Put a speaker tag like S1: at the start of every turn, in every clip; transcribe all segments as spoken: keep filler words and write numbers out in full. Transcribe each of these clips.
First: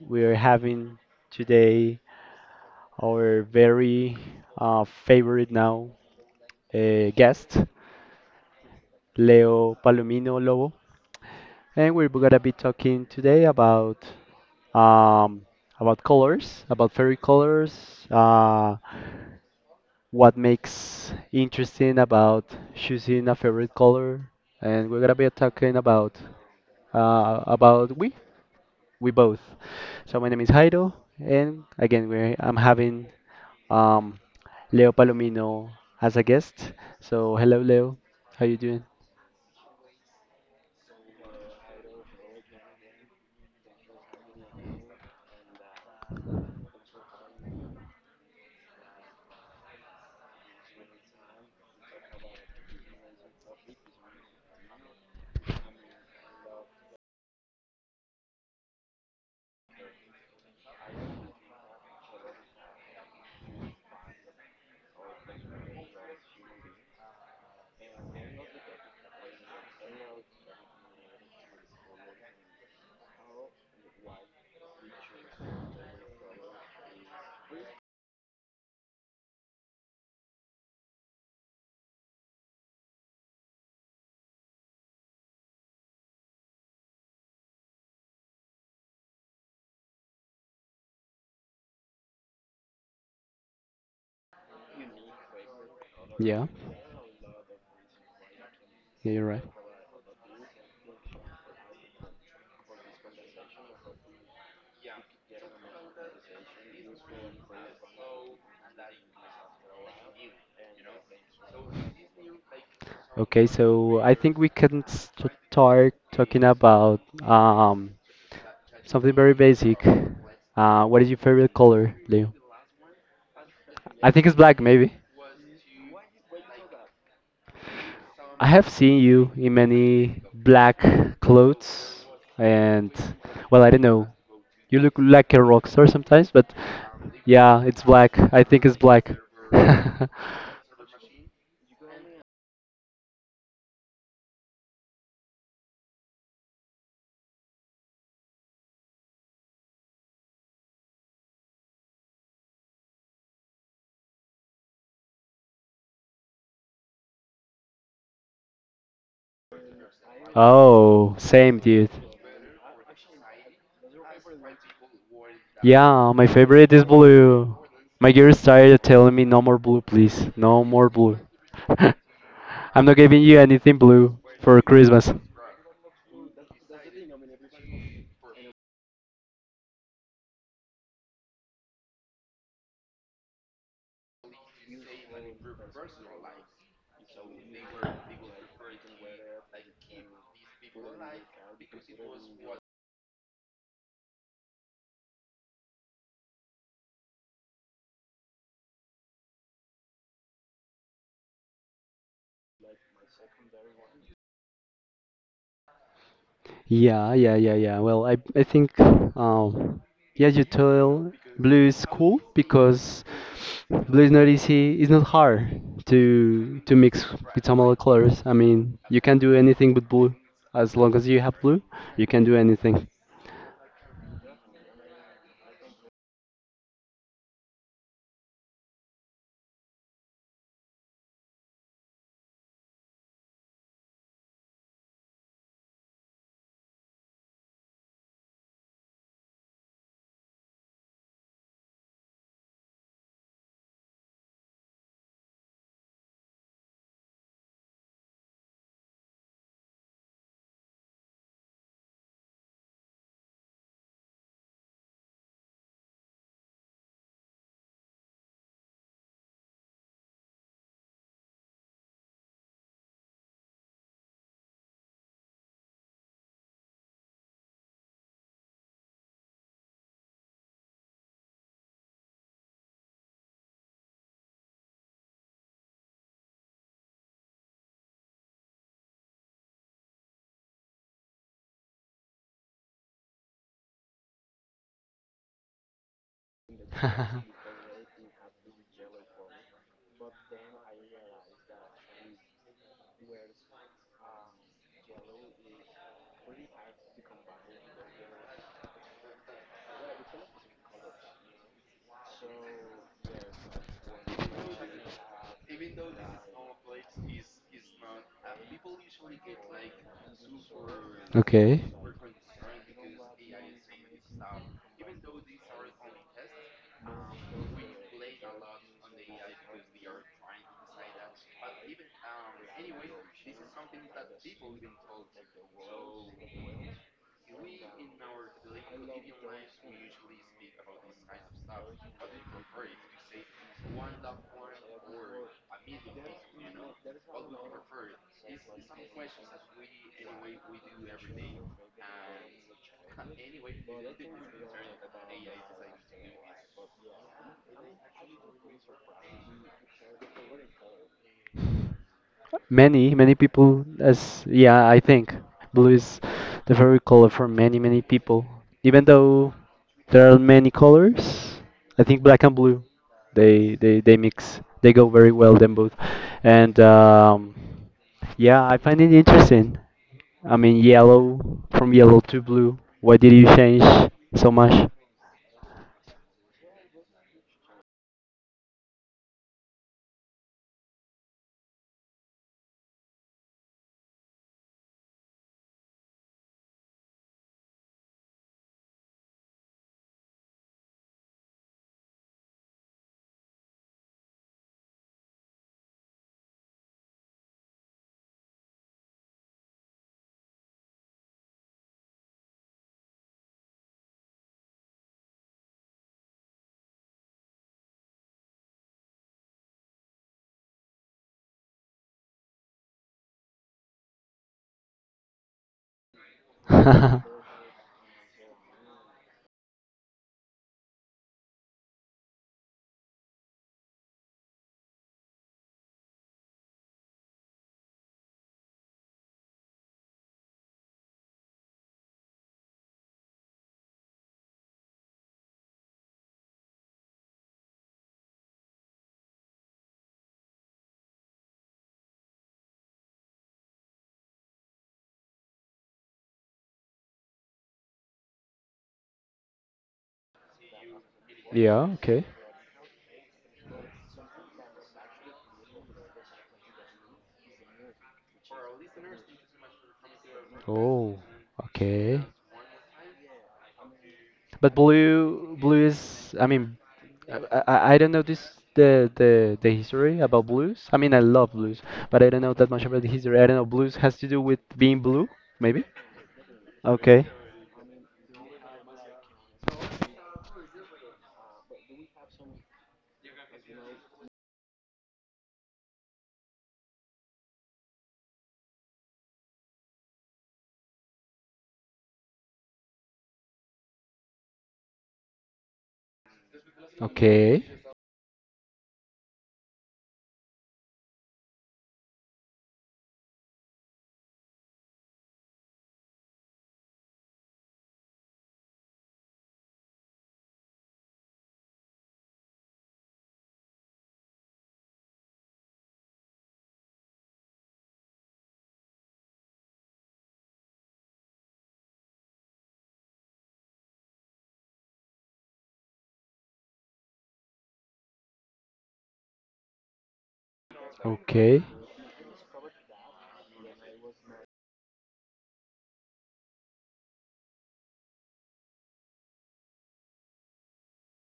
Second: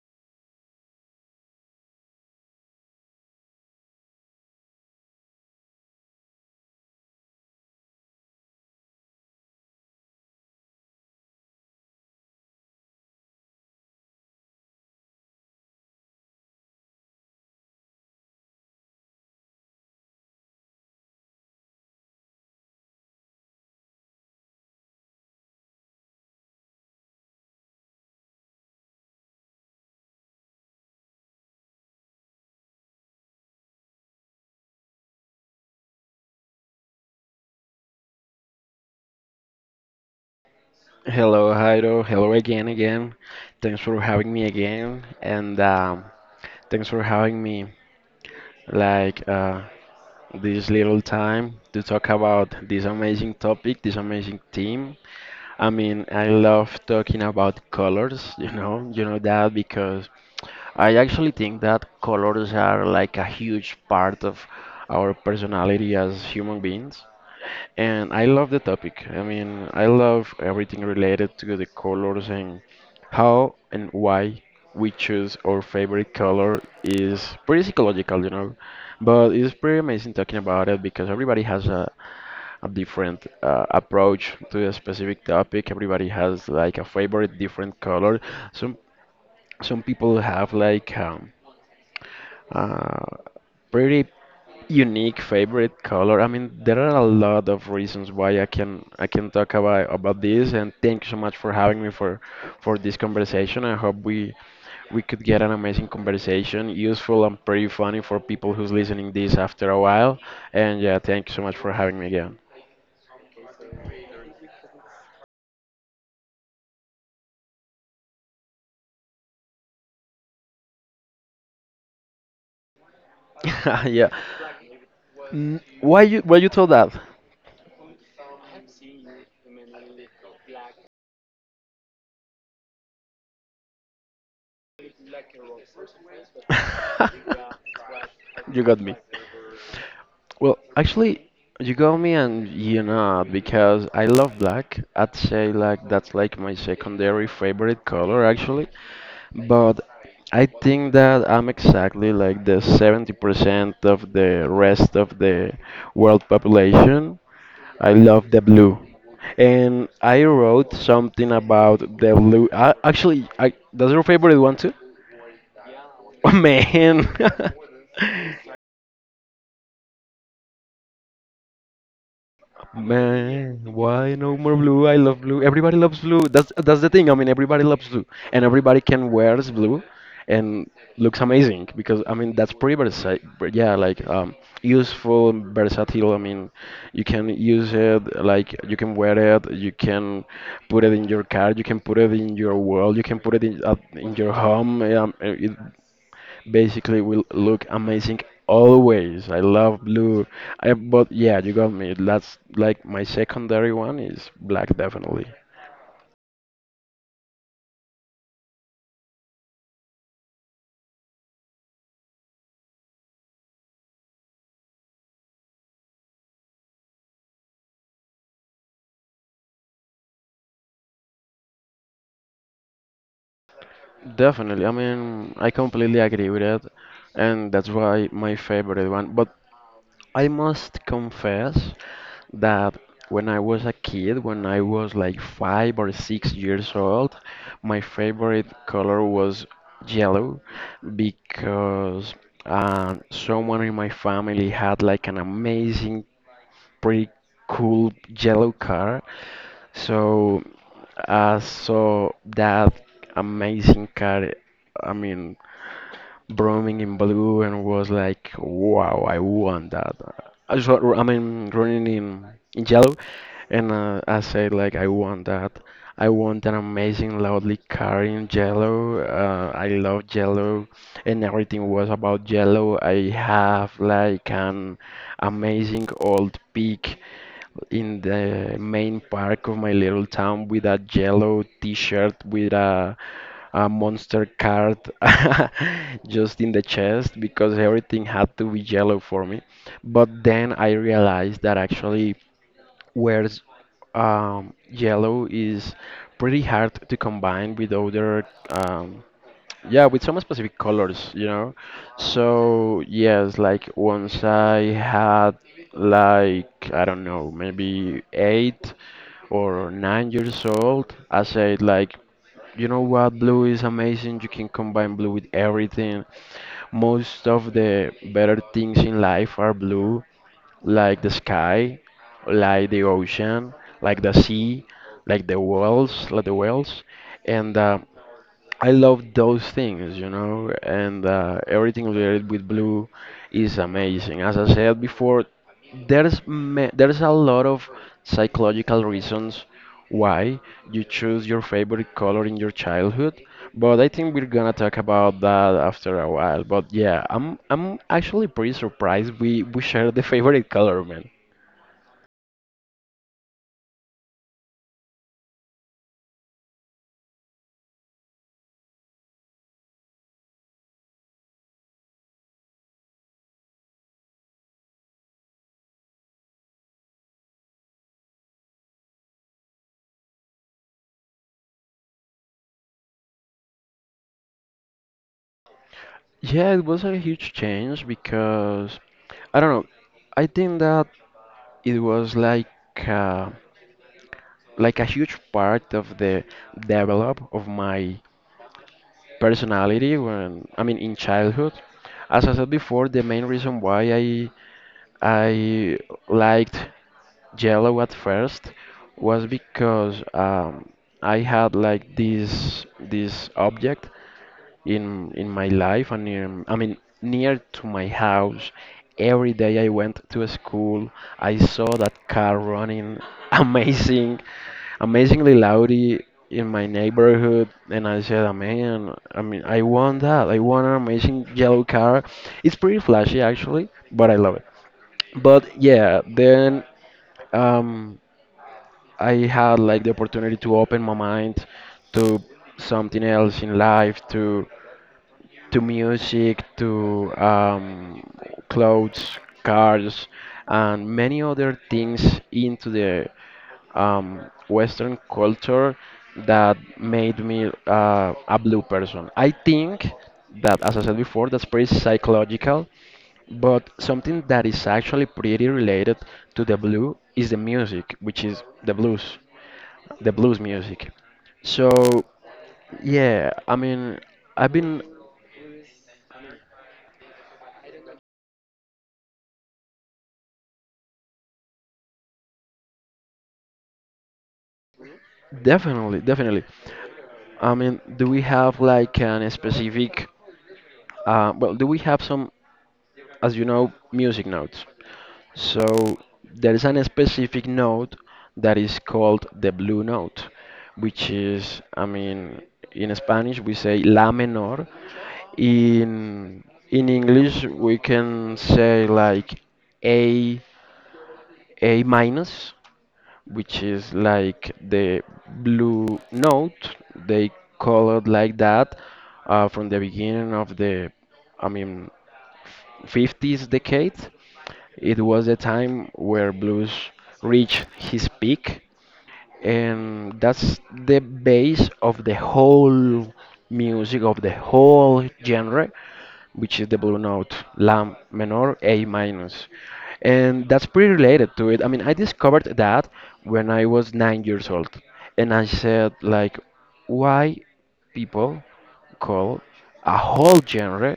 S1: We are having today our very uh, favorite now uh, guest, Leo Palomino Lobo, and we're gonna be talking today about um, about colors, about fairy colors, uh, what makes interesting about choosing a favorite color, and we're gonna be talking about uh, about we we both. So my name is Jairo, and again we I'm having um, Leo Palomino as a guest. So hello, Leo. How you doing?
S2: Hello, Jairo. Hello again, again. Thanks for having me again, and um, thanks for having me like uh, this little time to talk about this amazing topic, this amazing theme. I mean, I love talking about colors. You know, you know that because I actually think that colors are like a huge part of our personality as human beings. And I love the topic. I mean, I love everything related to the colors, and how and why we choose our favorite color is pretty psychological, you know. But it's pretty amazing talking about it because everybody has a, a different uh, approach to a specific topic. Everybody has like a favorite different color. Some some people have like um, uh, pretty unique favorite color. I
S1: Yeah,
S2: mean, there are a lot of reasons why I can I
S1: yeah, you're
S2: can
S1: right.
S2: talk about about this. And thank you so much for having me for for this conversation. I hope we we could get an amazing conversation, useful and pretty funny for people who's listening this after a while. And yeah, thank you so much for having me again.
S1: Okay, so I think we can start talking about um, something very basic. Uh, what is your favorite color, Leo? I
S2: Yeah.
S1: think it's black, maybe.
S2: Mm, Why you why you told that?
S1: I have seen you in many black clothes, and well, I don't know. You look like a rock star sometimes, but yeah, it's black. I
S2: You
S1: think it's
S2: got me.
S1: black.
S2: Well, actually, you got me, and you know because I love black. I'd say like that's like my secondary favorite color actually, but I think that I'm exactly like the seventy percent of the rest of the world population. I love the blue. And I wrote
S1: Oh,
S2: something
S1: same,
S2: about
S1: dude.
S2: the blue. I, actually, I, that's your favorite one too?
S1: Yeah, my
S2: Oh,
S1: favorite is
S2: man.
S1: blue. My girl started telling me no more blue, please. No more blue. I'm not giving you
S2: Man,
S1: anything
S2: why
S1: blue
S2: no more
S1: for
S2: blue? I
S1: Christmas.
S2: love blue. Everybody loves blue. That's that's the thing. I mean, everybody loves blue, and everybody can wears blue, and looks amazing because I mean that's pretty versatile. Yeah, like um, useful, and versatile. I mean, you can use it, like you can wear it. You can put it in your car. You can put it in your wall. You can put it in uh, in your home. Um, it basically will look amazing always. I love blue. I, but yeah, you got me. That's like my secondary one is black, definitely.
S1: Yeah, yeah, yeah, yeah. Well, I, I think, um, yeah, you tell blue is cool because blue is not easy. It's not hard to to mix with some other colors. I mean, you can do anything with blue. As long as you have blue, you can do anything.
S2: Definitely. I mean, I completely agree with it, and that's why my favorite one. But I must confess that when I was a kid, when I was like five or six years old, my favorite color was yellow because uh, someone in my family had like an amazing, pretty cool yellow car. So I saw that amazing car. I mean, Brooming in blue and was like, wow, I want that. I just, wa- I mean, running in, in yellow, and uh, I said like, I want that. I want an amazing, loudly car in yellow. Uh, I love yellow, and everything was about yellow. I have like an amazing old peak in the main park of my little town with a yellow t-shirt with a a monster card just in the chest because everything had to be yellow for me. But then I realized that actually wears um, yellow is pretty hard to combine with other um, yeah, with some specific colors, you know. So yes, like once I had like I don't know, maybe eight or nine years old, I
S1: Okay.
S2: said like, you know what, blue is amazing. You can combine blue with everything. Most of the better things in life are blue, like the sky, like the ocean, like the sea, like the whales, like the whales, and uh, I love those things, you know, and uh, everything related with blue is amazing. As I said before, there's ma- there's a lot of psychological reasons why you choose your favorite color in your childhood, but I think we're gonna talk about that after a while. But yeah, I'm I'm actually pretty surprised we we share the favorite color, man.
S1: Many, many people, as yeah, I think blue is the favorite color for many, many people. Even though there are many colors, I think black and blue, they they they mix. They go very well, them both. And um, yeah, I find it interesting. I mean, yellow from yellow to blue. Why did you change so much?
S2: Yeah, it was a huge change because I don't know. I think that it was like. Uh, like a huge part of the develop of my personality when I mean in childhood. As I said before, the main reason why I I liked yellow at first was because um, I had like this this object in in my life and in, I mean near to my house. Every day I went to school, I saw that car running amazing, amazingly loudly in my neighborhood, and I said, "Ah, Man, I mean, I want that. I want an amazing yellow car. It's pretty flashy actually, but I love it." But yeah, then um, I had like the opportunity to open my mind to something else in life, to to music, to um, clothes, cars, and many other things into the um, Western culture that made me uh, a blue person. I think that, as I said before, that's
S1: Yeah,
S2: pretty
S1: okay.
S2: psychological, but something that is actually pretty related to the blue is the music, which is the blues, the blues music.
S1: Oh,
S2: So,
S1: okay.
S2: yeah, I mean,
S1: But
S2: I've been.
S1: blue, blue is. I mean, I, I, I don't know this the the the history about blues. I mean, I love blues, but I don't know that much about the history. I don't know. Blues has to do with being blue, maybe.
S2: Definitely, definitely.
S1: Okay.
S2: I mean, do we have like an specific, uh, well, do we have some, as you know, music notes? So there is an specific note that is called the blue note, which is, I mean, in Spanish we say la menor. In in
S1: Okay.
S2: English we can say like A A minus, which is like the blue note. They call it like that uh, from the beginning of the, I mean, fifties decade. It was the time where blues reached his peak, and that's the base of the whole music of the whole genre, which is the blue note, la minor, A minus. And that's pretty related
S1: Okay.
S2: to it. I mean, I discovered that when I was nine years old, and I said like, why people call a whole genre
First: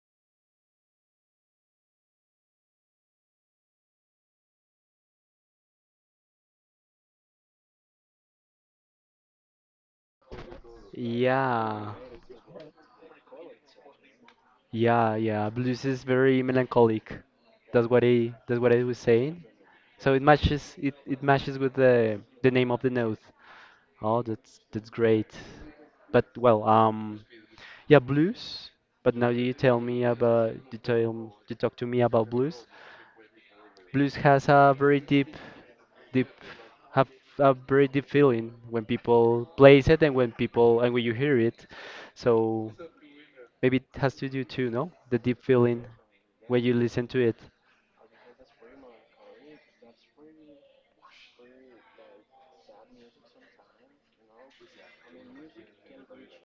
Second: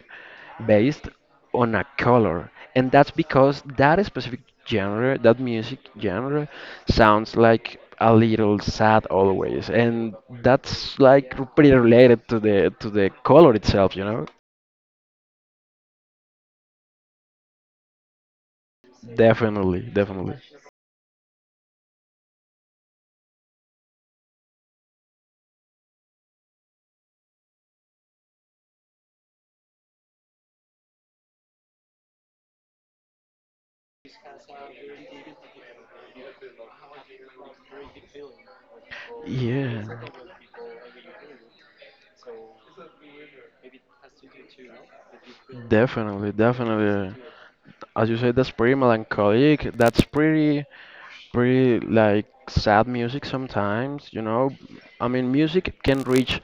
S2: based on a color? And that's because that specific genre, that music genre, sounds like a little sad always, and that's like pretty
S1: Yeah.
S2: related to the to the color itself, you know.
S1: Yeah. Yeah. Blues is very melancholic. That's what I that's what I was saying.
S2: Definitely,
S1: So it
S2: definitely.
S1: matches it, it matches with the the name of the note. Oh, that's that's great. But well, um, yeah, blues. But now you tell me about you tell you talk to me about blues. Blues has a very deep, deep, have a very deep feeling when people
S2: Yeah.
S1: plays it and when people and when you hear it. So maybe it has to do too, no? The deep feeling
S2: definitely
S1: when you listen
S2: definitely
S1: to it.
S2: As you said, that's pretty melancholic. That's pretty, pretty like sad music sometimes, you know. I mean, music can reach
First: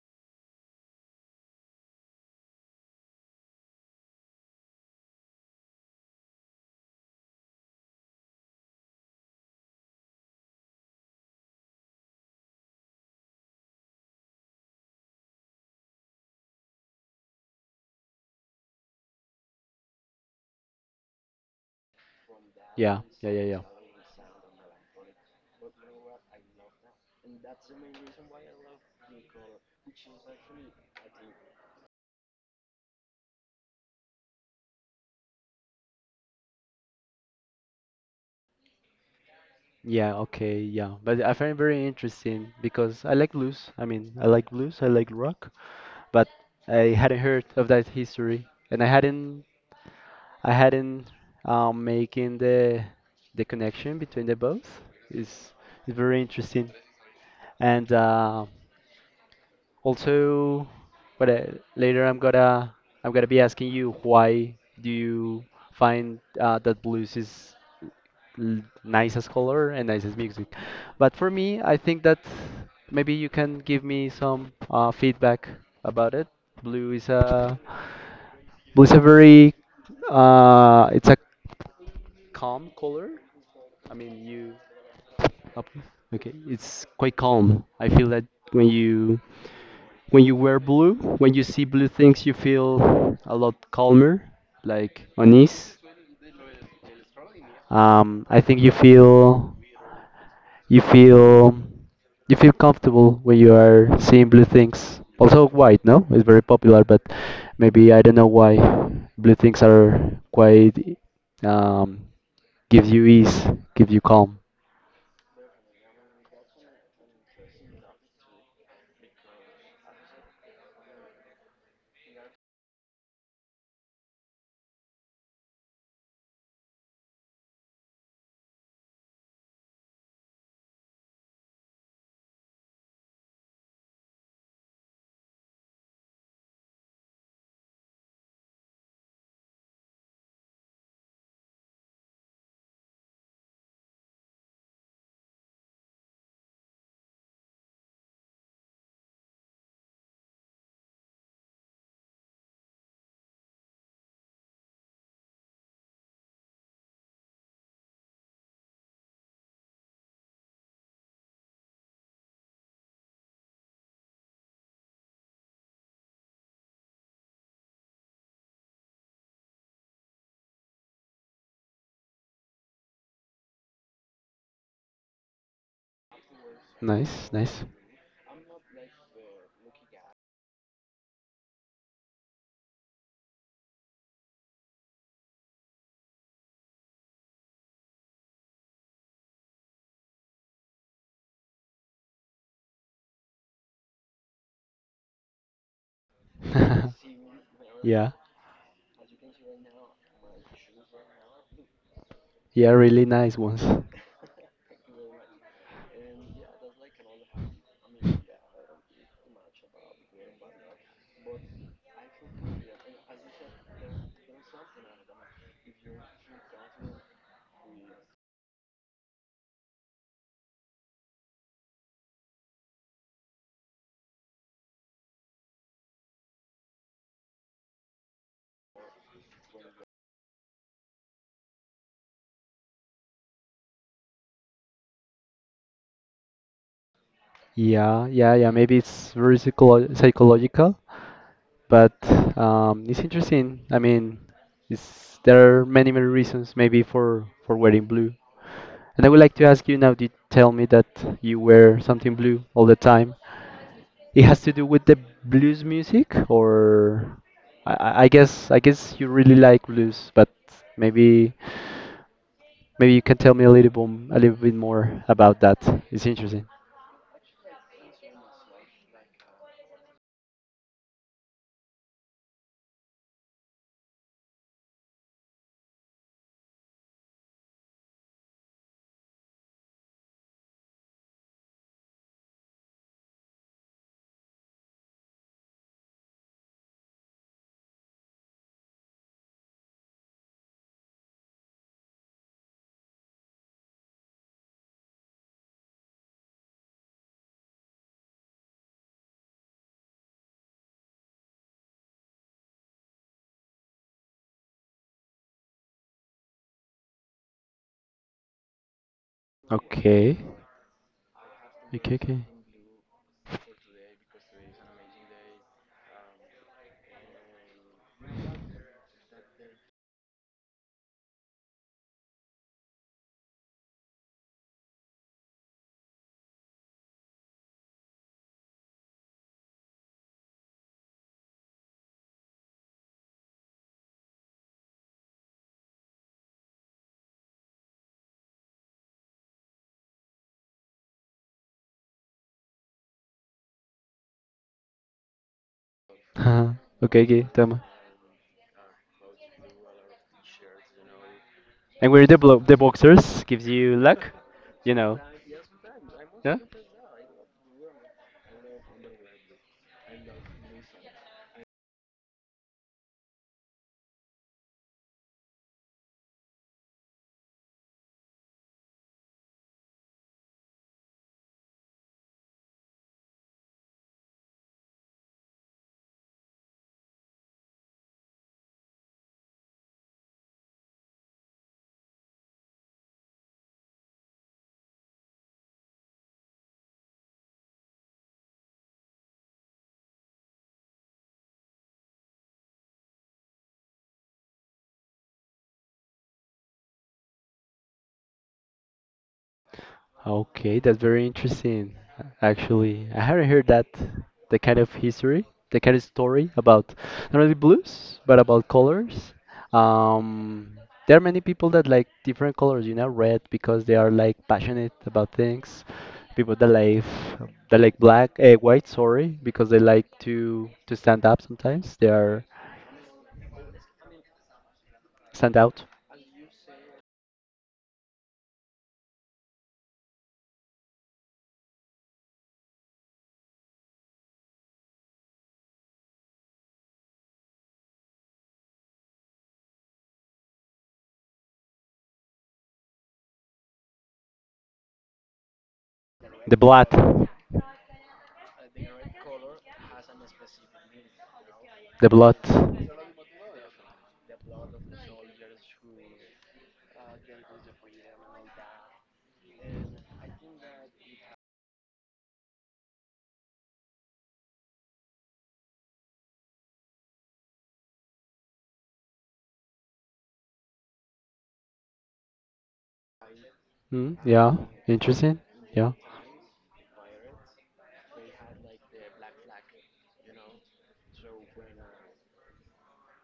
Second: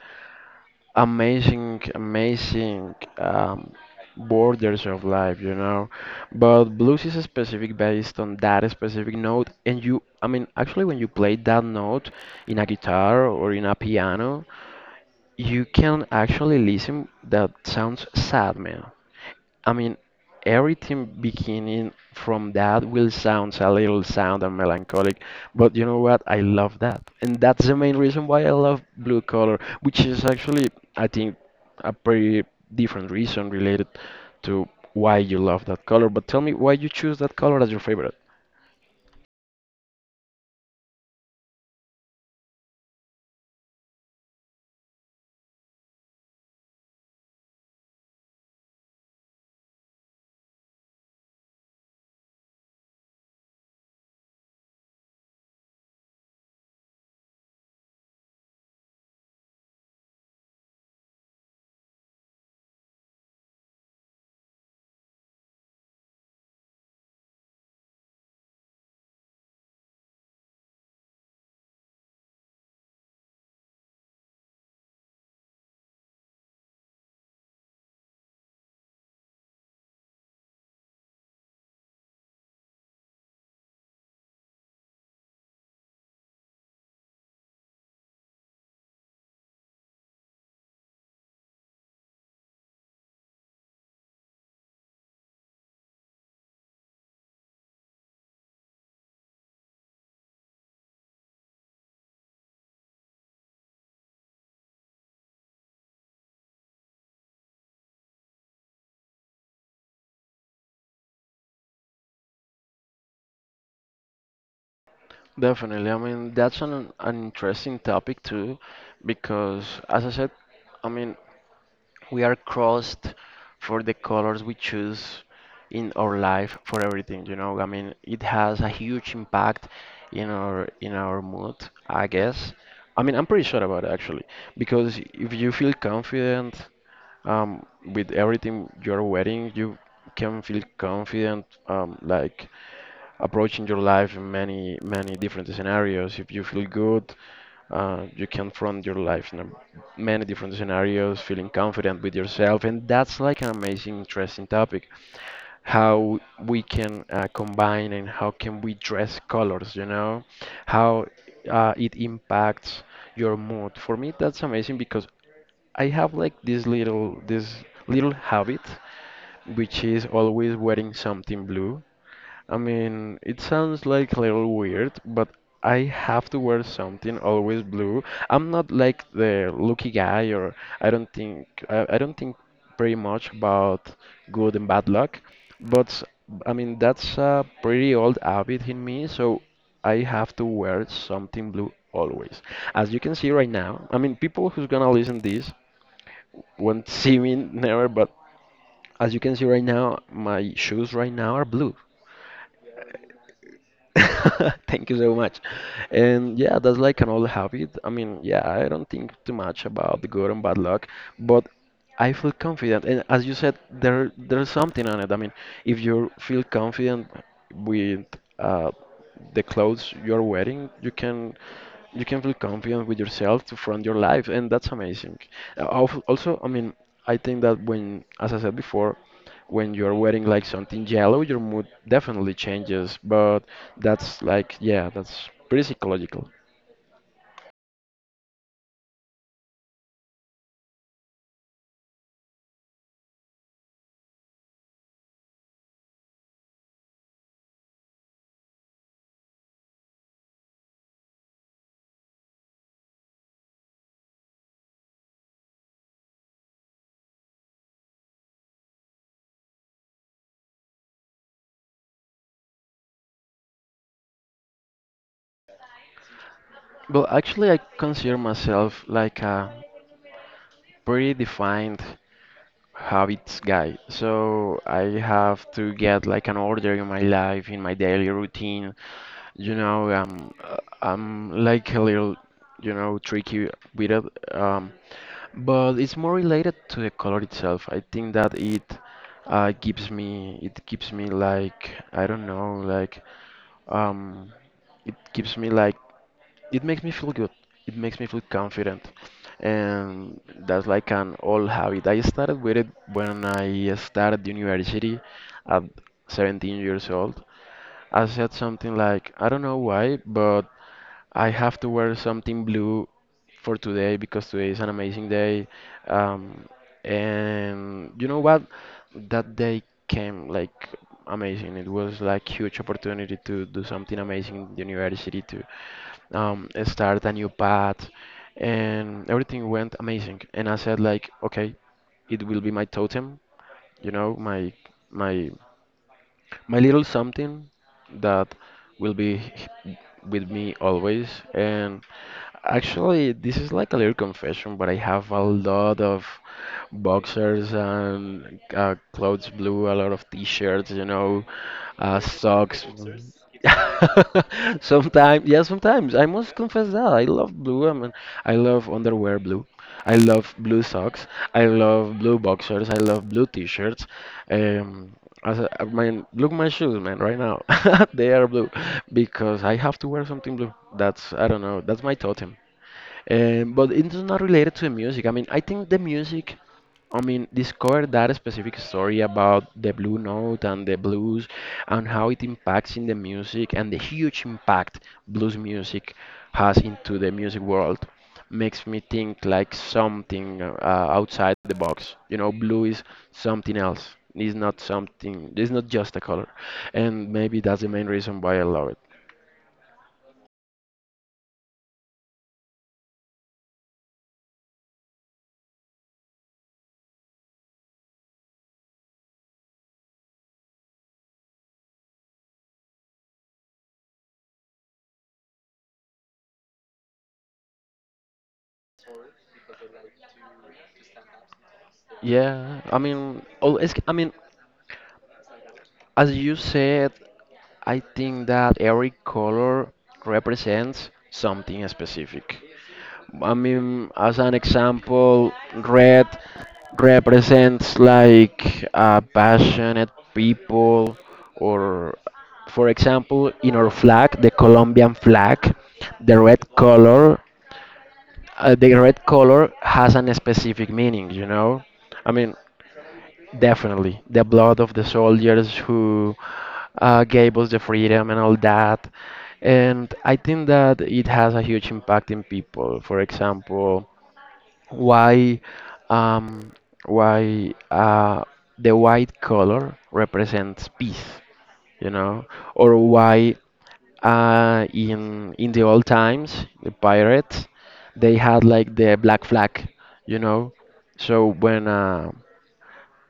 S2: amazing, amazing um, borders of life, you know. But blues is specific based on that specific note, and you, I mean, actually, when you play that note in a guitar or in a piano, you can actually listen that sounds sad, man. I mean, everything beginning from that
S1: Yeah,
S2: will
S1: yeah, yeah,
S2: sound
S1: yeah.
S2: a little sound and melancholic, but you know what? I love that. And that's the main reason why I love blue color, which is actually, I think, a pretty different reason related to why you love that color. But tell me why you choose that color as your favorite.
S1: Yeah, okay, yeah. But I find it very interesting because I like blues. I mean, I like blues, I like rock. But I hadn't heard of that history, and I hadn't I hadn't um, making the the connection between the both. It's it's very interesting, and uh, also, but uh, later I'm gonna I'm gonna be asking you why do you find uh, that blues is l- nice as color and nice as music. But for me, I think that maybe you can give me some uh, feedback about it. Blue is a Blue is a very, uh, it's a calm color. I mean, you, up- okay, it's quite calm. I feel that when you, when you wear blue, when you see blue things, you feel a lot calmer, like unease. Um, I think you feel You feel you feel comfortable when you are seeing blue things. Also white, no? It's very popular, but maybe I don't know why blue things are quite um, give you ease, give you calm.
S2: Definitely. I mean, that's an an interesting topic too, because as I said, I mean. We are crossed for the colors we choose in our life for everything, you know. I mean, it has a huge impact in our in our mood, I guess. I mean, I'm pretty sure about it actually, because if you feel confident um, with everything you're wearing, you can feel confident um, like approaching your life in many, many different scenarios. If you feel good, uh, you can front your life in a- many different scenarios, feeling confident with yourself. And that's like an amazing, interesting topic. How we can uh, combine and how can we dress colors, you know? How uh, it impacts your mood. For me, that's amazing because I have like this little, this little habit, which is always wearing something blue. I mean, it sounds like a little weird, but I have to wear something
S1: Nice,
S2: always
S1: nice.
S2: blue. I'm not like the lucky guy, or I don't think I, I don't think very much about good and bad luck. But I mean, that's a pretty old habit in me, so I have to wear something blue always. As you can see right now, I mean, people who's gonna listen this won't see me never, but
S1: Yeah,
S2: as you can see right now, my shoes right now are blue.
S1: yeah, really nice ones.
S2: Thank you so much. And yeah, that's like an old habit. I mean, yeah, I don't think too much about the good and bad luck, but I feel confident. And as you said, there there's something on it. I mean, if you feel confident with uh, the clothes you're wearing, you can you can feel confident with yourself to front your life, and that's amazing. Uh, al- Also, I mean, I think that when, as I said before, when you're wearing like something yellow, your mood definitely changes, but that's like, yeah, that's pretty psychological.
S1: Yeah, yeah, yeah. Maybe it's very psycholo- psychological, but um, it's interesting. I mean, it's, there are many, many reasons maybe for for wearing blue. And I would like to ask you now, you tell me that you wear something blue all the time. It has to do with the blues music, or I, I I guess I guess you really like blues, but maybe maybe you can tell me a little bit, a little bit more about that. It's interesting.
S2: Well, actually, I consider myself like a pretty defined habits guy. So I have to get like an order in my life, in my daily routine. You know, um, uh, I'm like a little, you know, tricky with it. Um, but it's more related to the color itself. I think that it uh, gives me, it gives me like, I don't know, like, um, it gives me like it makes me feel good. It makes me feel confident. And that's like an old habit. I started with it when I started university at seventeen years old. I said something like, I don't know why,
S1: Okay.
S2: but I have to wear
S1: Okay, okay.
S2: something blue for today because today is an amazing day. Um, and you know what? That day came like amazing. It was like huge opportunity to do something amazing in the university to um, start a new path, and everything went amazing. And I said like, okay, it will be my totem, you know, my my my little something that will be h- with me always. And actually, this is like a little confession, but I have a lot of
S1: Huh. Okay, okay,
S2: boxers
S1: tama.
S2: and uh, clothes blue, a lot of t-shirts, you know,
S1: And
S2: uh,
S1: we're the blo the
S2: socks.
S1: boxers gives you luck, you know.
S2: Sometimes, yeah, sometimes I must
S1: Yeah.
S2: confess that I love blue. I mean, I love underwear blue. I love blue socks. I love blue boxers. I love blue t-shirts. Um, as a, I mean, look my shoes, man. Right now, they are blue because I have to wear something blue. That's I don't know. That's my totem. Um, but it's not related to the music. I mean, I think the music, I mean, discovered that specific story about the blue note and the blues and how it impacts in the music and the huge impact blues music has into the music world makes me think like something uh, outside the box. You know, blue is something else. It's not something, it's not just a color. And maybe that's the main reason why I love it.
S1: Okay, that's very interesting. Actually, I haven't heard that the kind of history, the kind of story about not only blues but about colors. Um, there are many people that like different colors, you know, red because they are like passionate about things. People that like that like black, uh, white, sorry, because they like to to stand up sometimes. They are
S2: Yeah, I mean, oh, it's, I mean,
S1: stand out.
S2: as you said, I think that every color represents something specific. I mean, as an example, red represents like uh, passionate people, or for example, in our flag, the Colombian flag, the red
S1: The blood,
S2: color, uh, the red color has an specific meaning, you know?
S1: the
S2: I
S1: blood.
S2: mean, definitely, the blood of the soldiers who uh, gave us the freedom and all that. And I think that it has a huge impact in people. For example, why um, why uh, the white color represents peace, you know, or why
S1: Mm, yeah,
S2: uh,
S1: interesting.
S2: in in the
S1: Yeah,
S2: old times the pirates they had like the black flag, you know. So when uh,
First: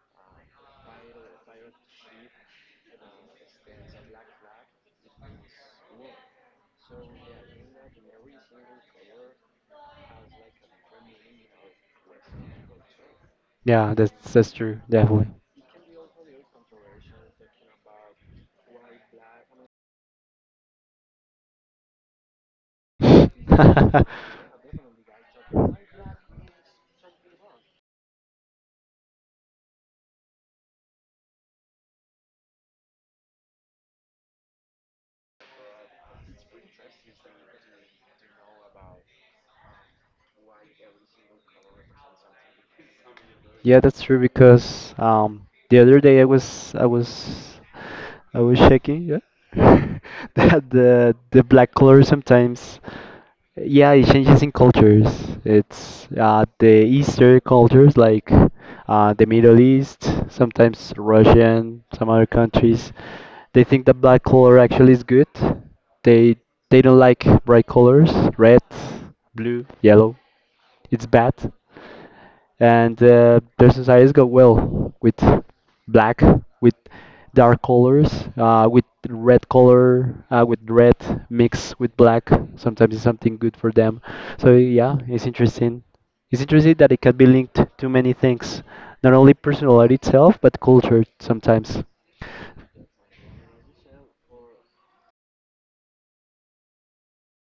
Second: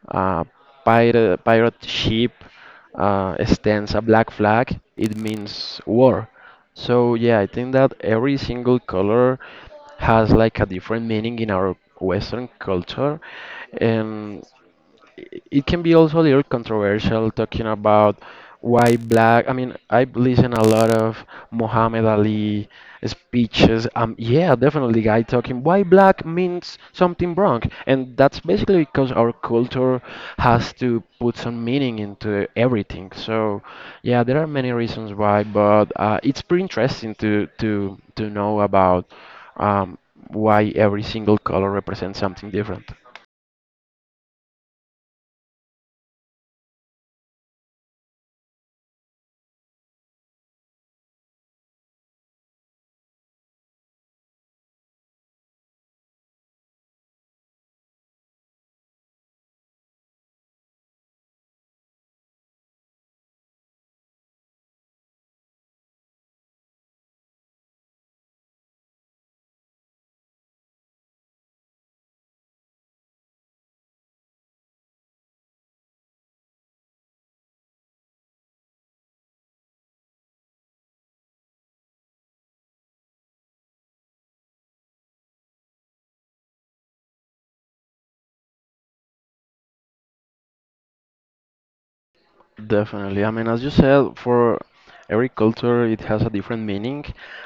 S2: uh, pirate pirate ship uh, stands a black flag. It means war. So yeah, I think that every single color has like a different meaning in our Western culture,
S1: yeah, that's
S2: and
S1: that's true, definitely.
S2: it can be also a little controversial talking about why black. I mean, I've listened a lot of Muhammad Ali speeches. Um, yeah, definitely, guy talking why black means something wrong, and that's basically because our culture has to put some meaning into everything. So, yeah, there are many reasons why, but uh, it's pretty interesting to to to know about um, why every single color represents something different.
S1: Yeah, that's true because um, the other day I was I was I was checking yeah that the the black color sometimes yeah it changes in cultures. It's uh, the Eastern cultures like uh, the Middle East, sometimes Russian, some other countries. They think that black color actually is good. They they don't like bright colors, red, blue, yellow. It's bad. And uh, their societies go well with black, with dark colors, uh, with red color, uh, with red mixed with black. Sometimes it's something good for them. So yeah, it's interesting. It's interesting that it can be linked to many things, not only personality itself, but culture sometimes.
S2: Definitely. I mean, as you said, for every culture, it has a different meaning.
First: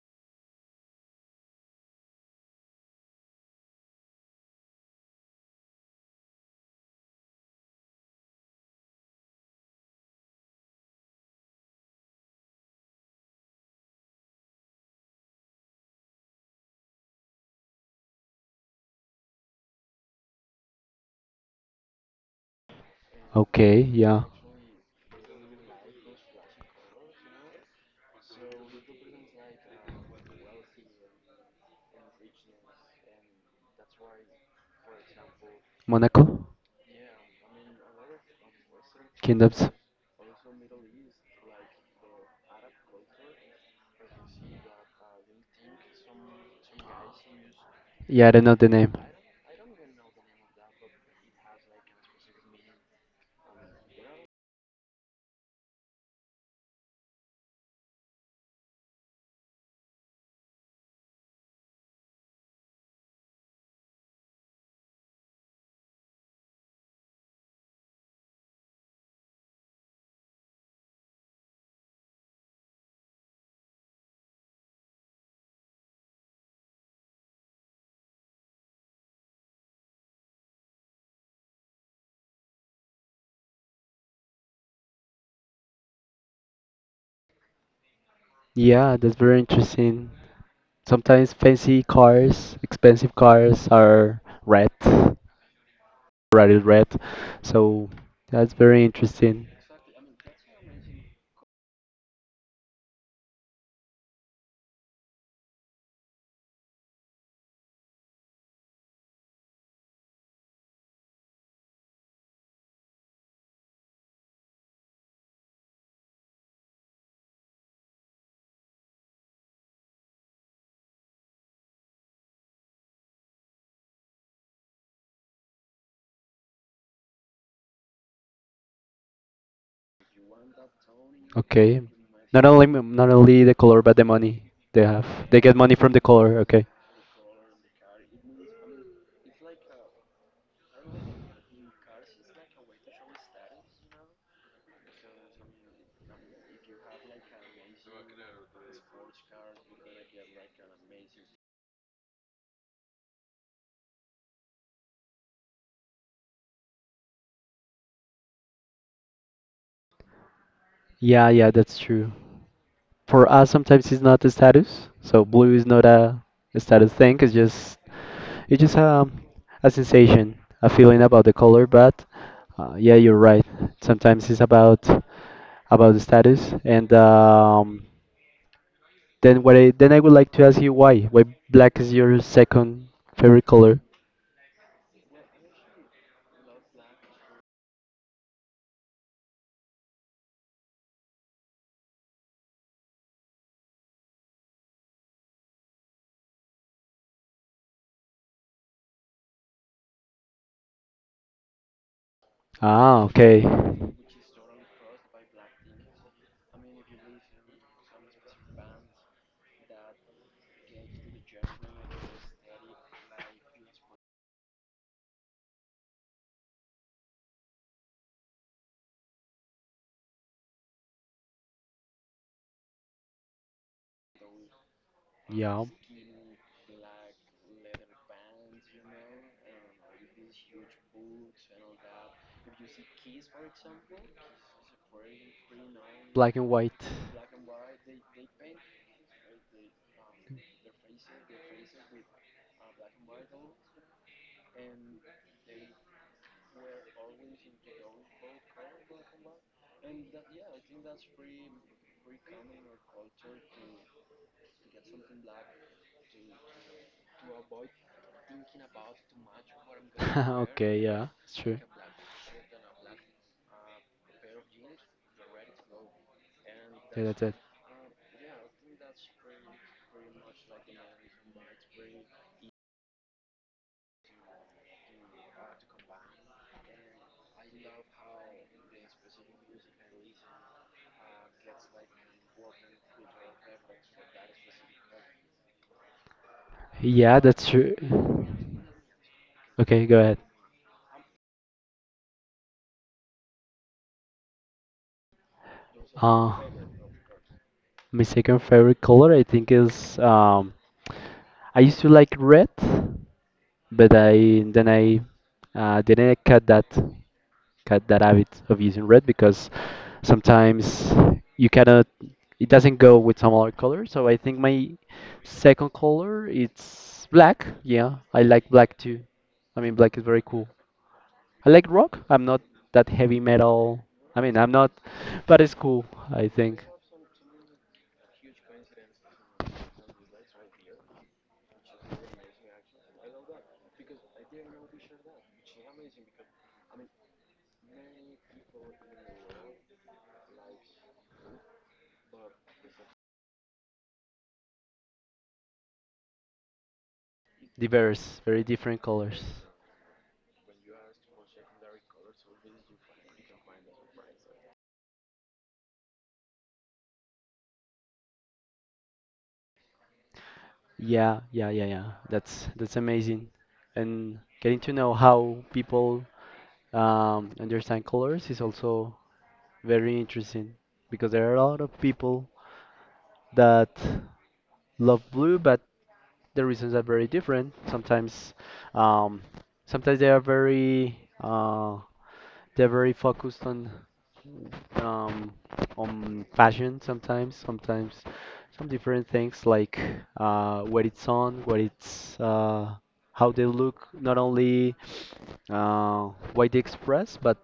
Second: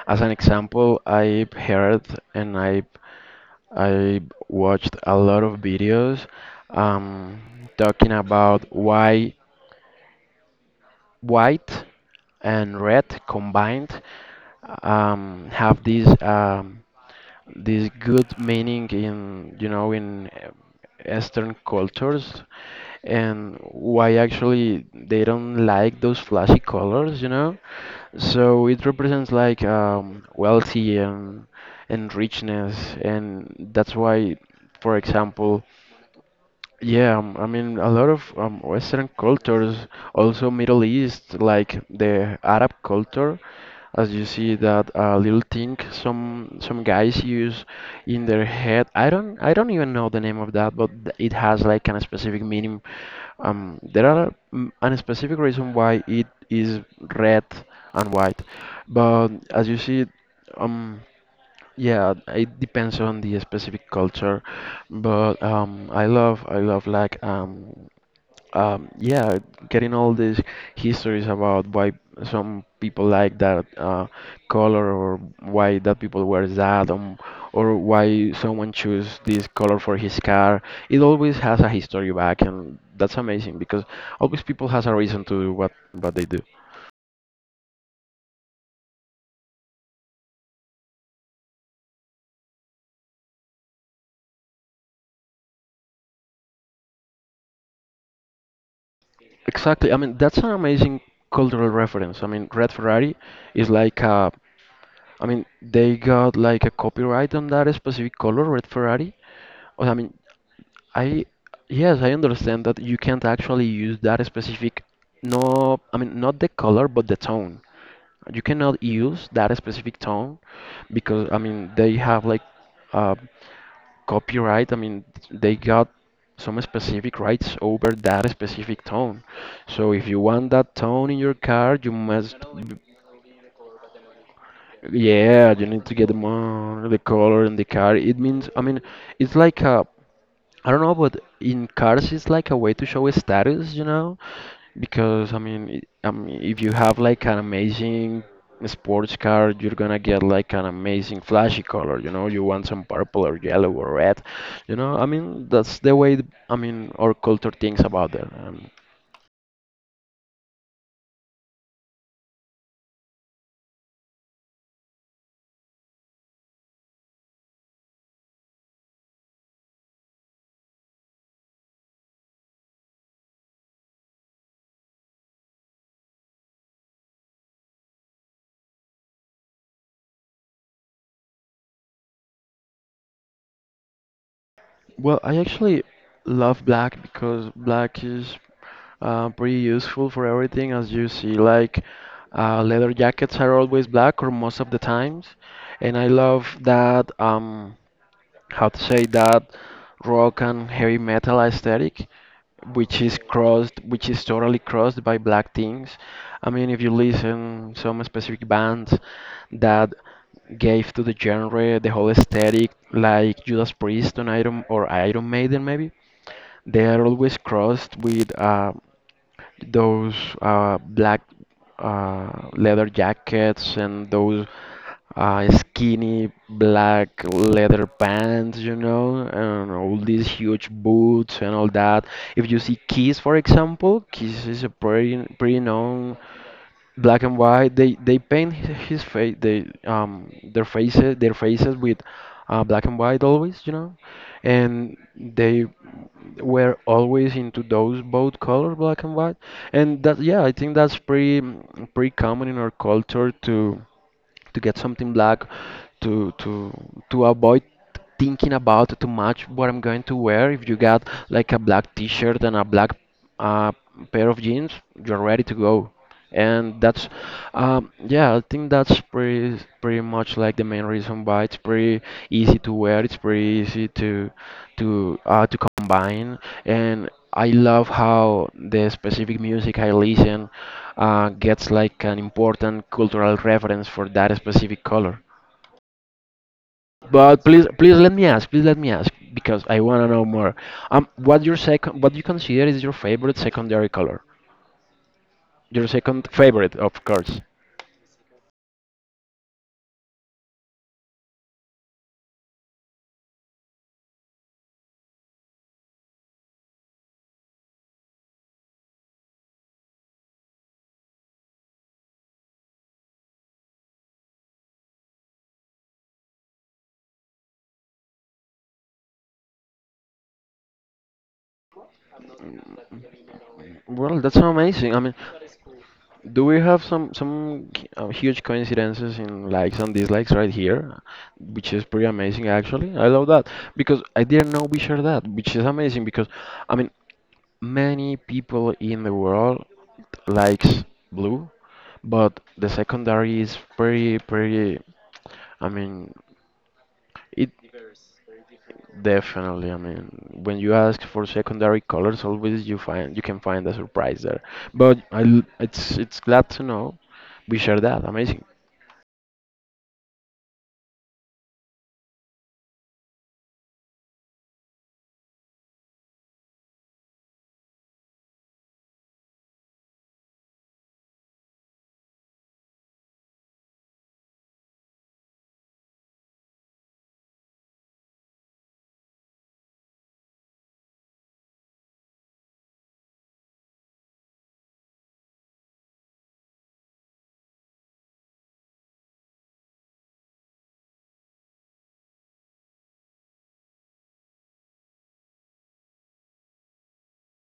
S2: As an example, I heard and I I watched a lot of videos um, talking about why white and red combined um, have this um, this good meaning in, you know, in uh, Eastern cultures, and
S1: Okay,
S2: why
S1: yeah.
S2: actually they don't like those flashy colors, you know? So it represents like um, wealthy and and richness, and that's why, for example,
S1: Monaco?
S2: yeah, um, I mean, a lot of um, Western
S1: Kingdoms?
S2: cultures, also Middle East, like the Arab culture, as you see that uh, little thing some some guys use in
S1: Yeah, I don't
S2: their
S1: know the
S2: head.
S1: name.
S2: I don't I don't even know the name of that, but th- it has like a specific meaning. Um, there are mm, a specific reason why it is red and white, but as you see, um, yeah, it depends on the specific culture, but um, I love I love like um, um, yeah, getting all these histories about why some people like that uh, color, or why that people wear that, um, or why someone choose this color for his car. It always has a history back, and that's amazing because always people has a reason to do what what they do.
S1: Yeah, that's very interesting. Sometimes fancy cars, expensive cars are red, rated red. So that's very interesting.
S2: Exactly. I mean, that's an amazing cultural reference. I mean, Red Ferrari is like a, I mean, they got like a copyright on that specific color, red Ferrari. Or, I mean, I, yes, I understand that you can't actually use that specific, no, I mean not the color but the tone. You cannot use that specific tone because I mean they have like uh, copyright. I mean they got some specific rights over that specific tone. So if you want that tone in your car, you
S1: Okay.
S2: must.
S1: Not only m- not only the color but the money they have.
S2: Yeah,
S1: They
S2: you
S1: get
S2: need to
S1: money
S2: get
S1: from the color, okay.
S2: more the color in the car. It means, I mean, it's like a, I don't know, but in cars, it's like a way to show a status, you know? Because I mean, it- I mean, if you have like an amazing sports car, you're gonna get like an amazing flashy color, you know? You want some purple or yellow or red, you know? I mean, that's the way, th- I mean, our culture thinks about that.
S1: Yeah, yeah, that's true. For us sometimes it's not a status. So blue is not a, a status thing, it's just it's just a, a sensation, a feeling about the color, but uh, yeah, you're right. Sometimes it's about about the status and um Then what I, then I would like to ask you why. Why black is your second favorite color?
S2: Well, I actually love black because black is uh, pretty useful for everything, as you see. Like uh, leather jackets are always black, or most of the times, and I love that. Um, how to say that rock and heavy metal aesthetic,
S1: Ah,
S2: which is
S1: okay.
S2: crossed, which is totally crossed by black things. I mean, if you listen some specific bands that gave to the genre the whole aesthetic, like Judas Priest on Iron or Iron Maiden maybe, they are always crossed with uh, those uh, black uh, leather jackets and those uh,
S1: Yeah.
S2: skinny black leather pants, you know, and all these huge boots and all that. If you see Kiss, for example, Kiss is a pretty pretty known
S1: Black and white.
S2: black and white. They they paint hi- his face they um their faces, their faces with uh, black and white always, you know, and they were always into those both color black and white, and that, yeah, I think that's pretty mm, pretty common in our culture to to get something black, to to to avoid thinking about too much what I'm going to wear. If
S1: Okay,
S2: you
S1: yeah,
S2: got
S1: it's true.
S2: like a black t-shirt and a black uh, pair of jeans, you're ready to go. And
S1: Yeah,
S2: that's,
S1: that's it.
S2: um, yeah, I think that's pretty pretty much like the main reason why it's pretty easy to wear. It's pretty easy to to uh, to combine. And I love how the specific music I listen uh, gets like an important cultural reference for that specific color.
S1: Yeah,
S2: But
S1: that's
S2: please,
S1: true.
S2: please let me ask. Please let me ask because I
S1: Okay, go
S2: want to
S1: ahead.
S2: know more. Um, what your second, what you consider is your favorite secondary color? Your second
S1: Uh,
S2: favorite, of course.
S1: My second favorite color, I think, is um, I used to like red, but I then I uh, didn't cut that cut that habit of using red because sometimes you cannot it doesn't go with some other color. So I think my second color it's black. Yeah, I like black too. I mean, black is very cool. I like rock. I'm not that heavy metal.
S2: Well,
S1: I
S2: that's
S1: mean, I'm not,
S2: amazing. I mean,
S1: but it's cool. I
S2: do we
S1: think
S2: have some some uh, huge coincidences in likes and dislikes right here, which is pretty amazing actually. I love that because I didn't know we share that, which is amazing because, I mean, many people in the world likes blue, but the secondary is pretty pretty. I mean, it,
S1: diverse, very different colors.
S2: definitely. I mean, when you ask for secondary colors, always you find, you can find a surprise there. But I, l- it's it's glad to know. We share that. Amazing.
S1: Yeah, yeah, yeah, yeah. That's that's amazing. And getting to know how people um, understand colors is also very interesting because there are a lot of people that love blue, but the reasons are very different. Sometimes, um, sometimes they are very uh, they're very focused on um, on fashion sometimes, sometimes some different things like uh, what it's on, what it's uh, how they look, not only uh, what they express, but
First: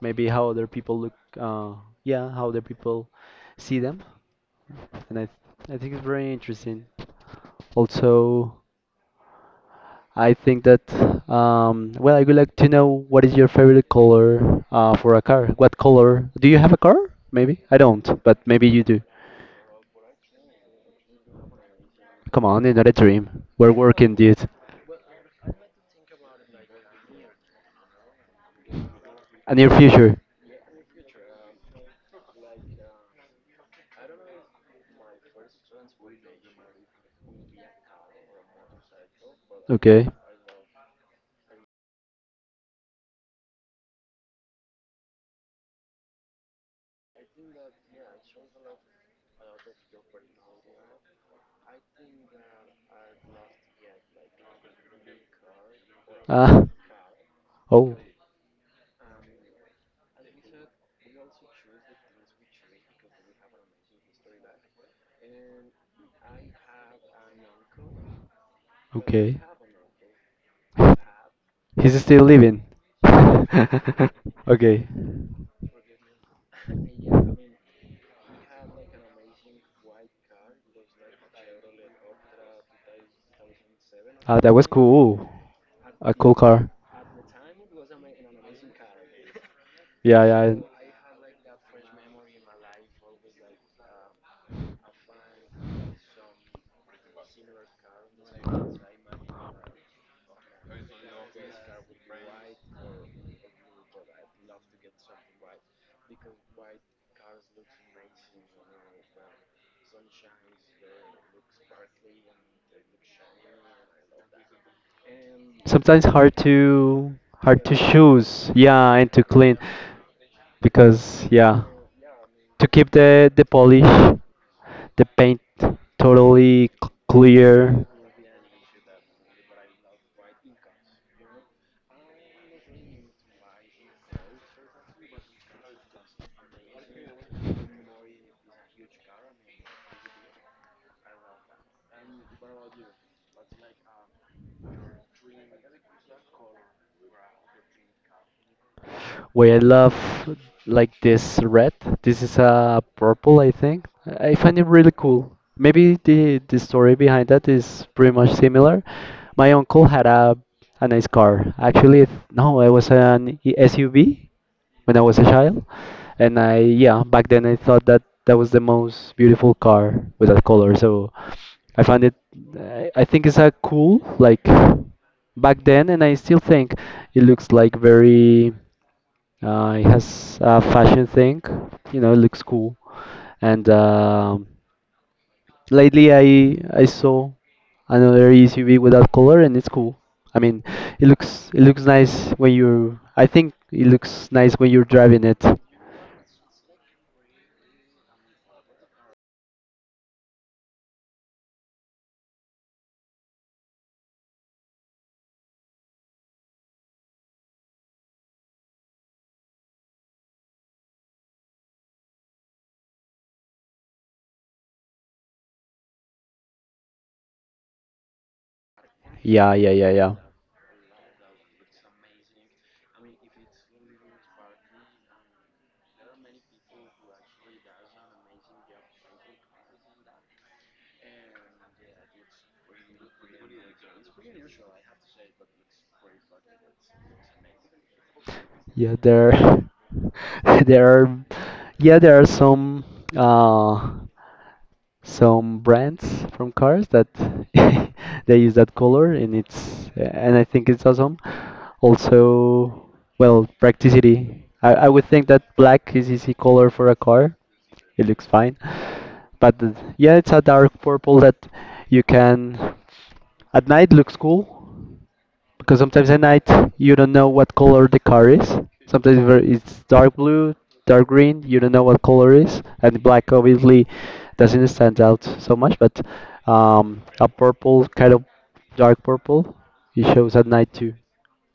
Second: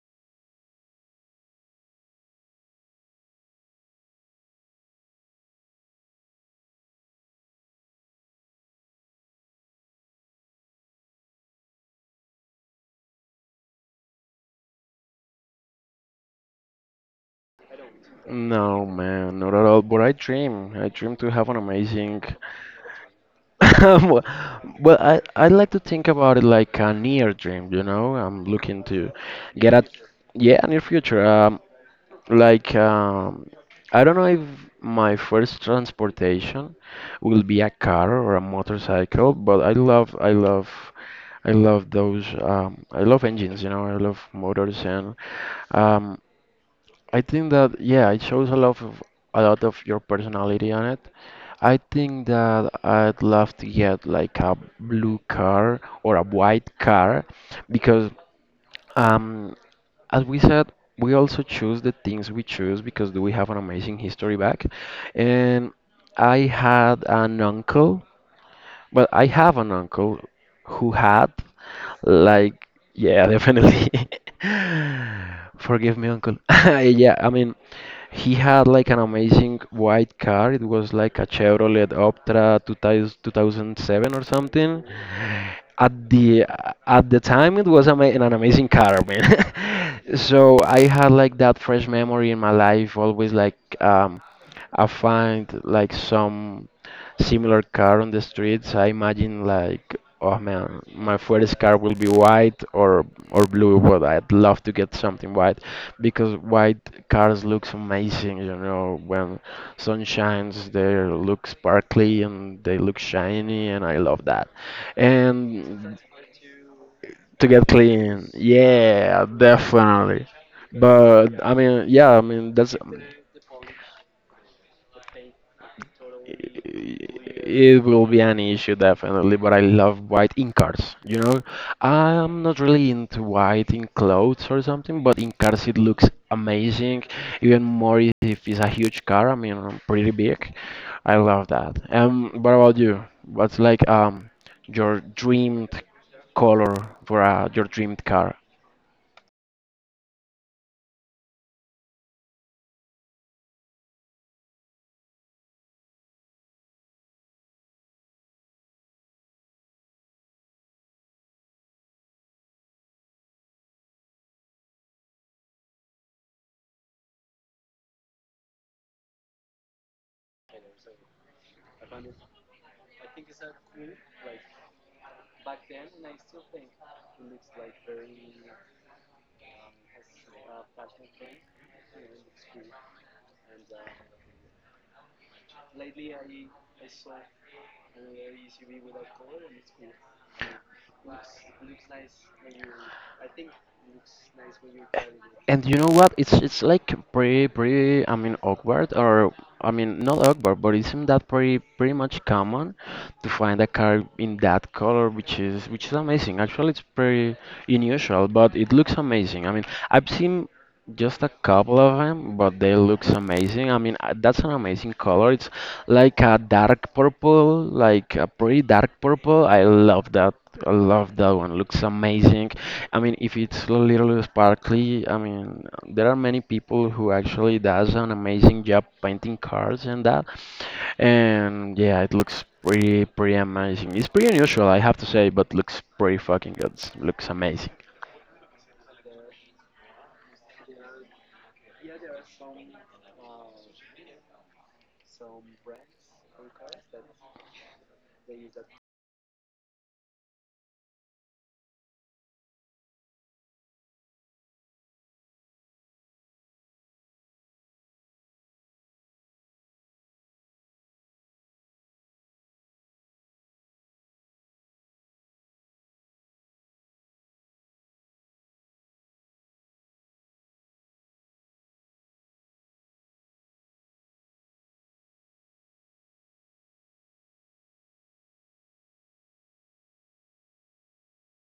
S1: maybe how other people look. Uh, yeah, how other people see them, and I I think it's very interesting. Also, I think that um, well, I would like to know what is your favorite color uh, for a car? What color? Do you have a car? Maybe I don't, but maybe you
S2: No,
S1: do.
S2: man, not at all. But I dream. I dream to have an amazing.
S1: Come on, it's not a dream. We're working
S2: Well,
S1: this.
S2: well, I I like to think about it like a near dream. You know, I'm looking to
S1: A near
S2: get at,
S1: future.
S2: yeah, a near future. Um, like, um, I don't know if my first transportation will be a car or a motorcycle, but I
S1: Okay.
S2: love, I love. I love those. Um, I love engines, you know. I love motors, and um, I think that, yeah, it shows a lot of a lot of your personality on it. I think that I'd love to get like a blue car or a
S1: Ah.
S2: white car
S1: Oh.
S2: because, um as we said, we also choose the things we choose because we have an amazing history back. And I had an uncle, well, I
S1: Okay.
S2: have an uncle who had,
S1: He's still living.
S2: like, yeah, definitely.
S1: Okay.
S2: Forgive me, uncle. Yeah, I mean, he had like an amazing white car. It was like a Chevrolet Optra two thousand two thousand seven or
S1: Ah, that was
S2: something.
S1: cool.
S2: At
S1: A cool
S2: the
S1: car.
S2: at the time, it was ama an amazing car, man.
S1: Yeah, yeah.
S2: So I had like that fresh memory in my life, always like, um, I find like some similar car on the streets. I imagine like, oh man, my first car will be white or or blue, but I'd love to get something white because white cars looks amazing, you know, when sun shines, they look sparkly and they look shiny, and I love that. And
S1: Sometimes hard to
S2: to
S1: hard
S2: get
S1: to
S2: clean,
S1: choose. Yeah, and to
S2: yeah,
S1: clean
S2: definitely.
S1: because
S2: But I
S1: yeah,
S2: mean, yeah, I mean
S1: to
S2: that's.
S1: keep the the polish. The paint totally c- clear
S2: It will be an issue definitely, but I love white in cars. You know, I'm not really into white in clothes or something, but in cars it looks amazing, even more i- if it's a huge car. I mean, um, pretty big. I love that. Um, what about you? What's like um your dreamed color for uh, your dreamed car?
S1: why I love like this red. This is a purple, I think. I find it really cool. Maybe the the story behind that is pretty much similar. My uncle had a a nice car. Actually, it- no, it was an S U V when I was a child, and I yeah back then I thought that that was the most beautiful car with that color. So I find it. I I think it's a cool like back then, and I still think it looks like very uh, it has a fashion thing, you know, looks cool. And um lately, I I saw another E C V with that color, and it's cool. I mean, it looks it looks nice when you're. I think it looks nice when you're driving it.
S2: And you know what? It's it's like pretty pretty I mean awkward or I mean not awkward, but isn't that pretty pretty much common to find a car in that color, which is which is amazing. Actually, it's pretty unusual, but it looks amazing. I mean, I've seen just a couple of them, but they looks amazing. I mean, uh, that's an amazing color. It's like a dark purple, like a pretty dark purple.
S1: Yeah,
S2: I
S1: yeah, yeah,
S2: love
S1: yeah.
S2: that. I love that one. Looks amazing. I mean, if it's a little sparkly, I mean, there are many people who actually does an amazing job painting cars and that. And yeah, it looks pretty, pretty amazing. It's pretty unusual, I have to say, but looks pretty fucking good. Looks amazing.
S1: Yeah, there, there are, yeah, there are some uh, some brands from cars that they use that color and it's and I think it's awesome. Also, well, practicity. I, I would think that black is easy color for a car. It looks fine. But the- yeah, it's a dark purple that you can at night looks cool. Because sometimes at night you don't know what color the car is. Sometimes ver- it's dark blue, dark green. You don't know what color is, and black obviously doesn't stand out so much. But um, a purple kind of dark purple, it shows at night too.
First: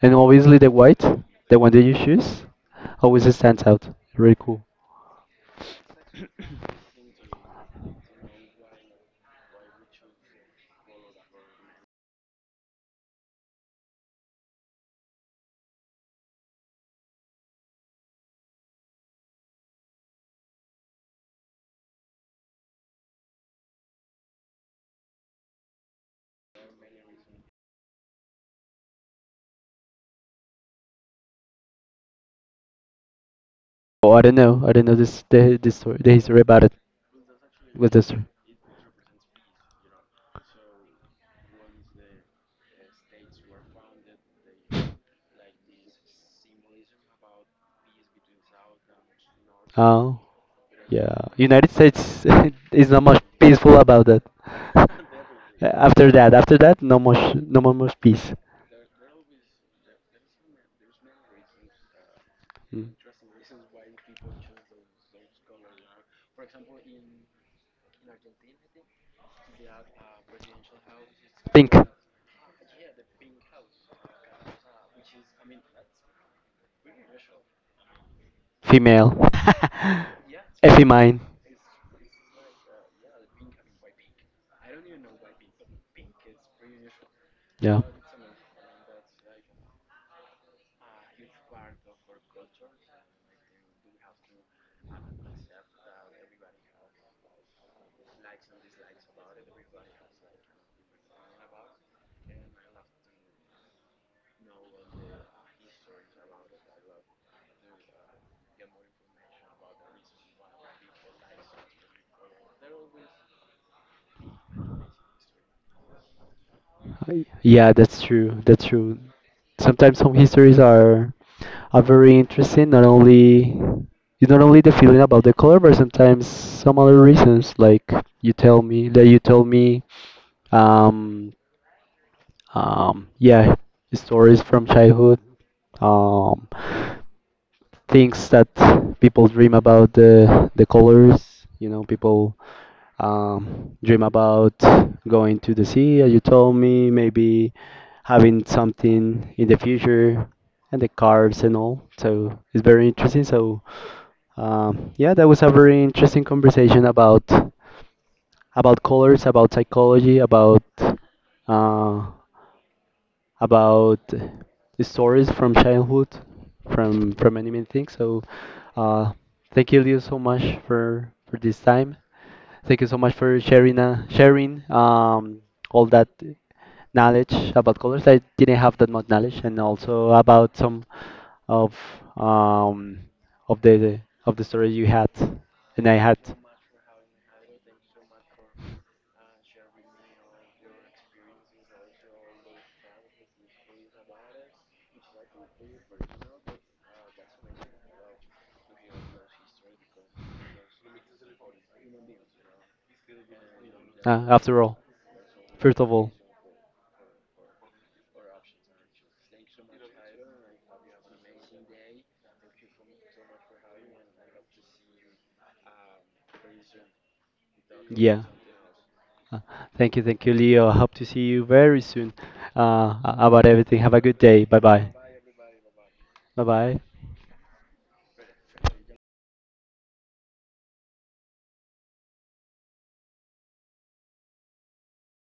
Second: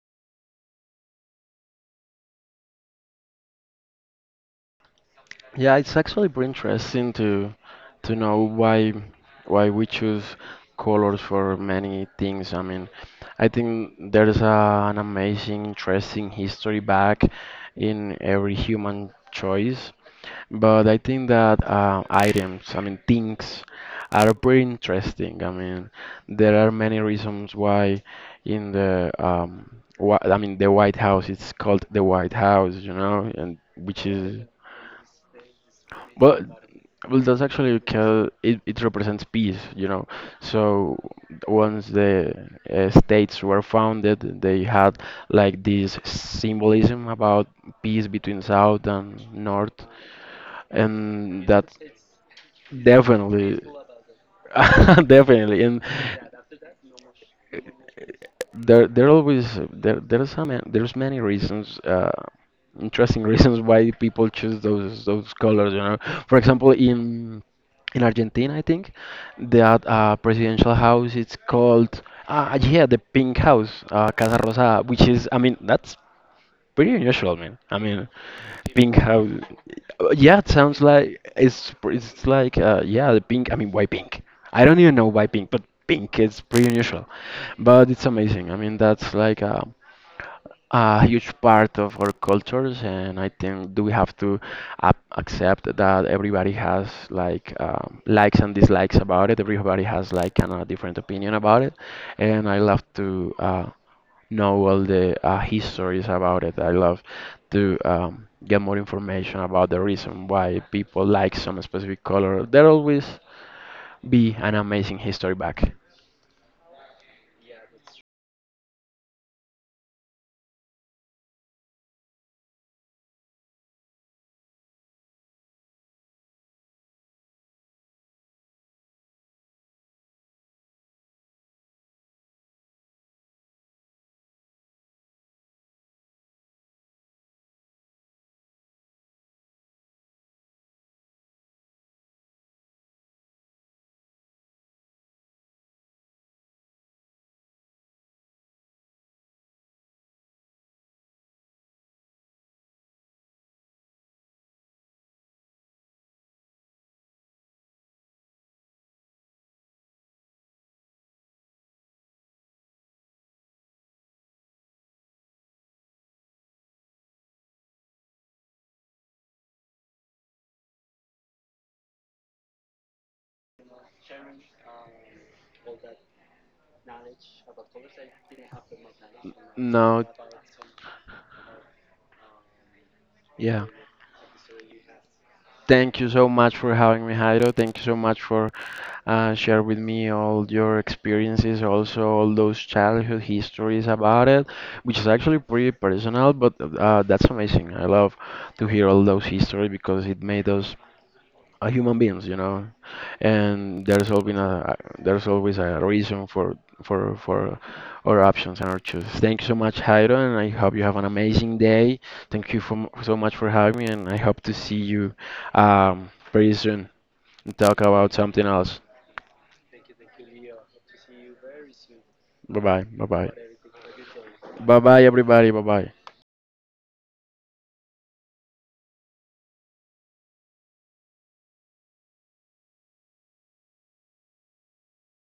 S1: And obviously the white, the one that you choose, always stands out. Really cool.
S2: Yeah, it's actually pretty interesting to to know why why we choose colors for many things. I mean, I think there's a, an amazing, interesting history back in every human choice. But I think that uh, items, I mean, things are pretty interesting. I mean, there are many reasons why in the um, wh I mean, the White House, it's called the White House, you know, and which
S1: Oh, I don't
S2: is
S1: know. I don't know this the this story, the
S2: well,
S1: history about it.
S2: well, that's actually
S1: What's the story?
S2: because it, it represents peace, you know. So once the uh, states were founded, they had like this symbolism about peace between South and North,
S1: Oh, yeah.
S2: and that
S1: United States is not much
S2: definitely,
S1: peaceful about that.
S2: definitely,
S1: Uh,
S2: and
S1: After that, after that, no more, sh- no more, more peace.
S2: there, there always there there's some there's many reasons, uh,
S1: Mm.
S2: interesting reasons why people choose those those colors. You know, for example, in in Argentina, I think that uh, presidential house it's
S1: Pink,
S2: called ah yeah the pink house, uh, Casa Rosada, which is I mean that's pretty unusual, man. I mean pink
S1: female,
S2: house. Uh, Yeah, it sounds like
S1: effimine.
S2: it's it's like uh, yeah, the pink. I mean, why pink? I don't even know why pink, but pink is pretty unusual,
S1: Yeah,
S2: but it's amazing. I mean, that's like a, a huge part of our cultures, and I think do we have to uh, accept that everybody has like um, likes and dislikes about it. Everybody has like kind of different opinion about it, and I love to. Uh, know all the uh, histories about it. I love to um, get more information about the reason why people like some specific color. There always be an amazing history back.
S1: I- yeah, that's true. That's true. Sometimes home histories are are very interesting. Not only it's not only the feeling about the color, but sometimes some other reasons. Like you tell me that you told me, um, um, yeah, stories from childhood. Um, Things that people dream about the the colors. You know, people um, dream about going to the sea, as you told me, maybe having something in the future, and the cars and all. So it's very interesting. So um, yeah, that was a very interesting conversation about about colors, about psychology, about uh, about the stories from childhood, from from many many things. So, uh, thank you, Leo, so much for for this time. Thank you so much for sharing uh, sharing um, all that knowledge about colors. I didn't have that much knowledge, and also
S2: No,
S1: about some of um, of
S2: yeah.
S1: the of the stories you had, and I
S2: Thank you
S1: had
S2: so much for having me, Jairo. Thank you so much for uh, share with me all your experiences, also all those childhood histories about it, which is actually pretty personal, but uh, that's amazing. I love to hear all those histories because it made us uh, human beings, you know, and there's
S1: uh,
S2: always
S1: after all.
S2: a there's always
S1: First
S2: a
S1: of all,
S2: reason for for for our options and our choices. Thank you so much, Jairo, and I hope you have an amazing day. Thank you for, so much for having me, and I hope to see you um, very soon and talk about
S1: yeah.
S2: something else.
S1: Thank you, thank you, Leo. Hope to see you very soon
S2: Bye bye,
S1: uh,
S2: bye bye,
S1: about everything. Have a good day. Bye bye.
S2: bye bye, everybody, bye bye.
S1: Bye bye.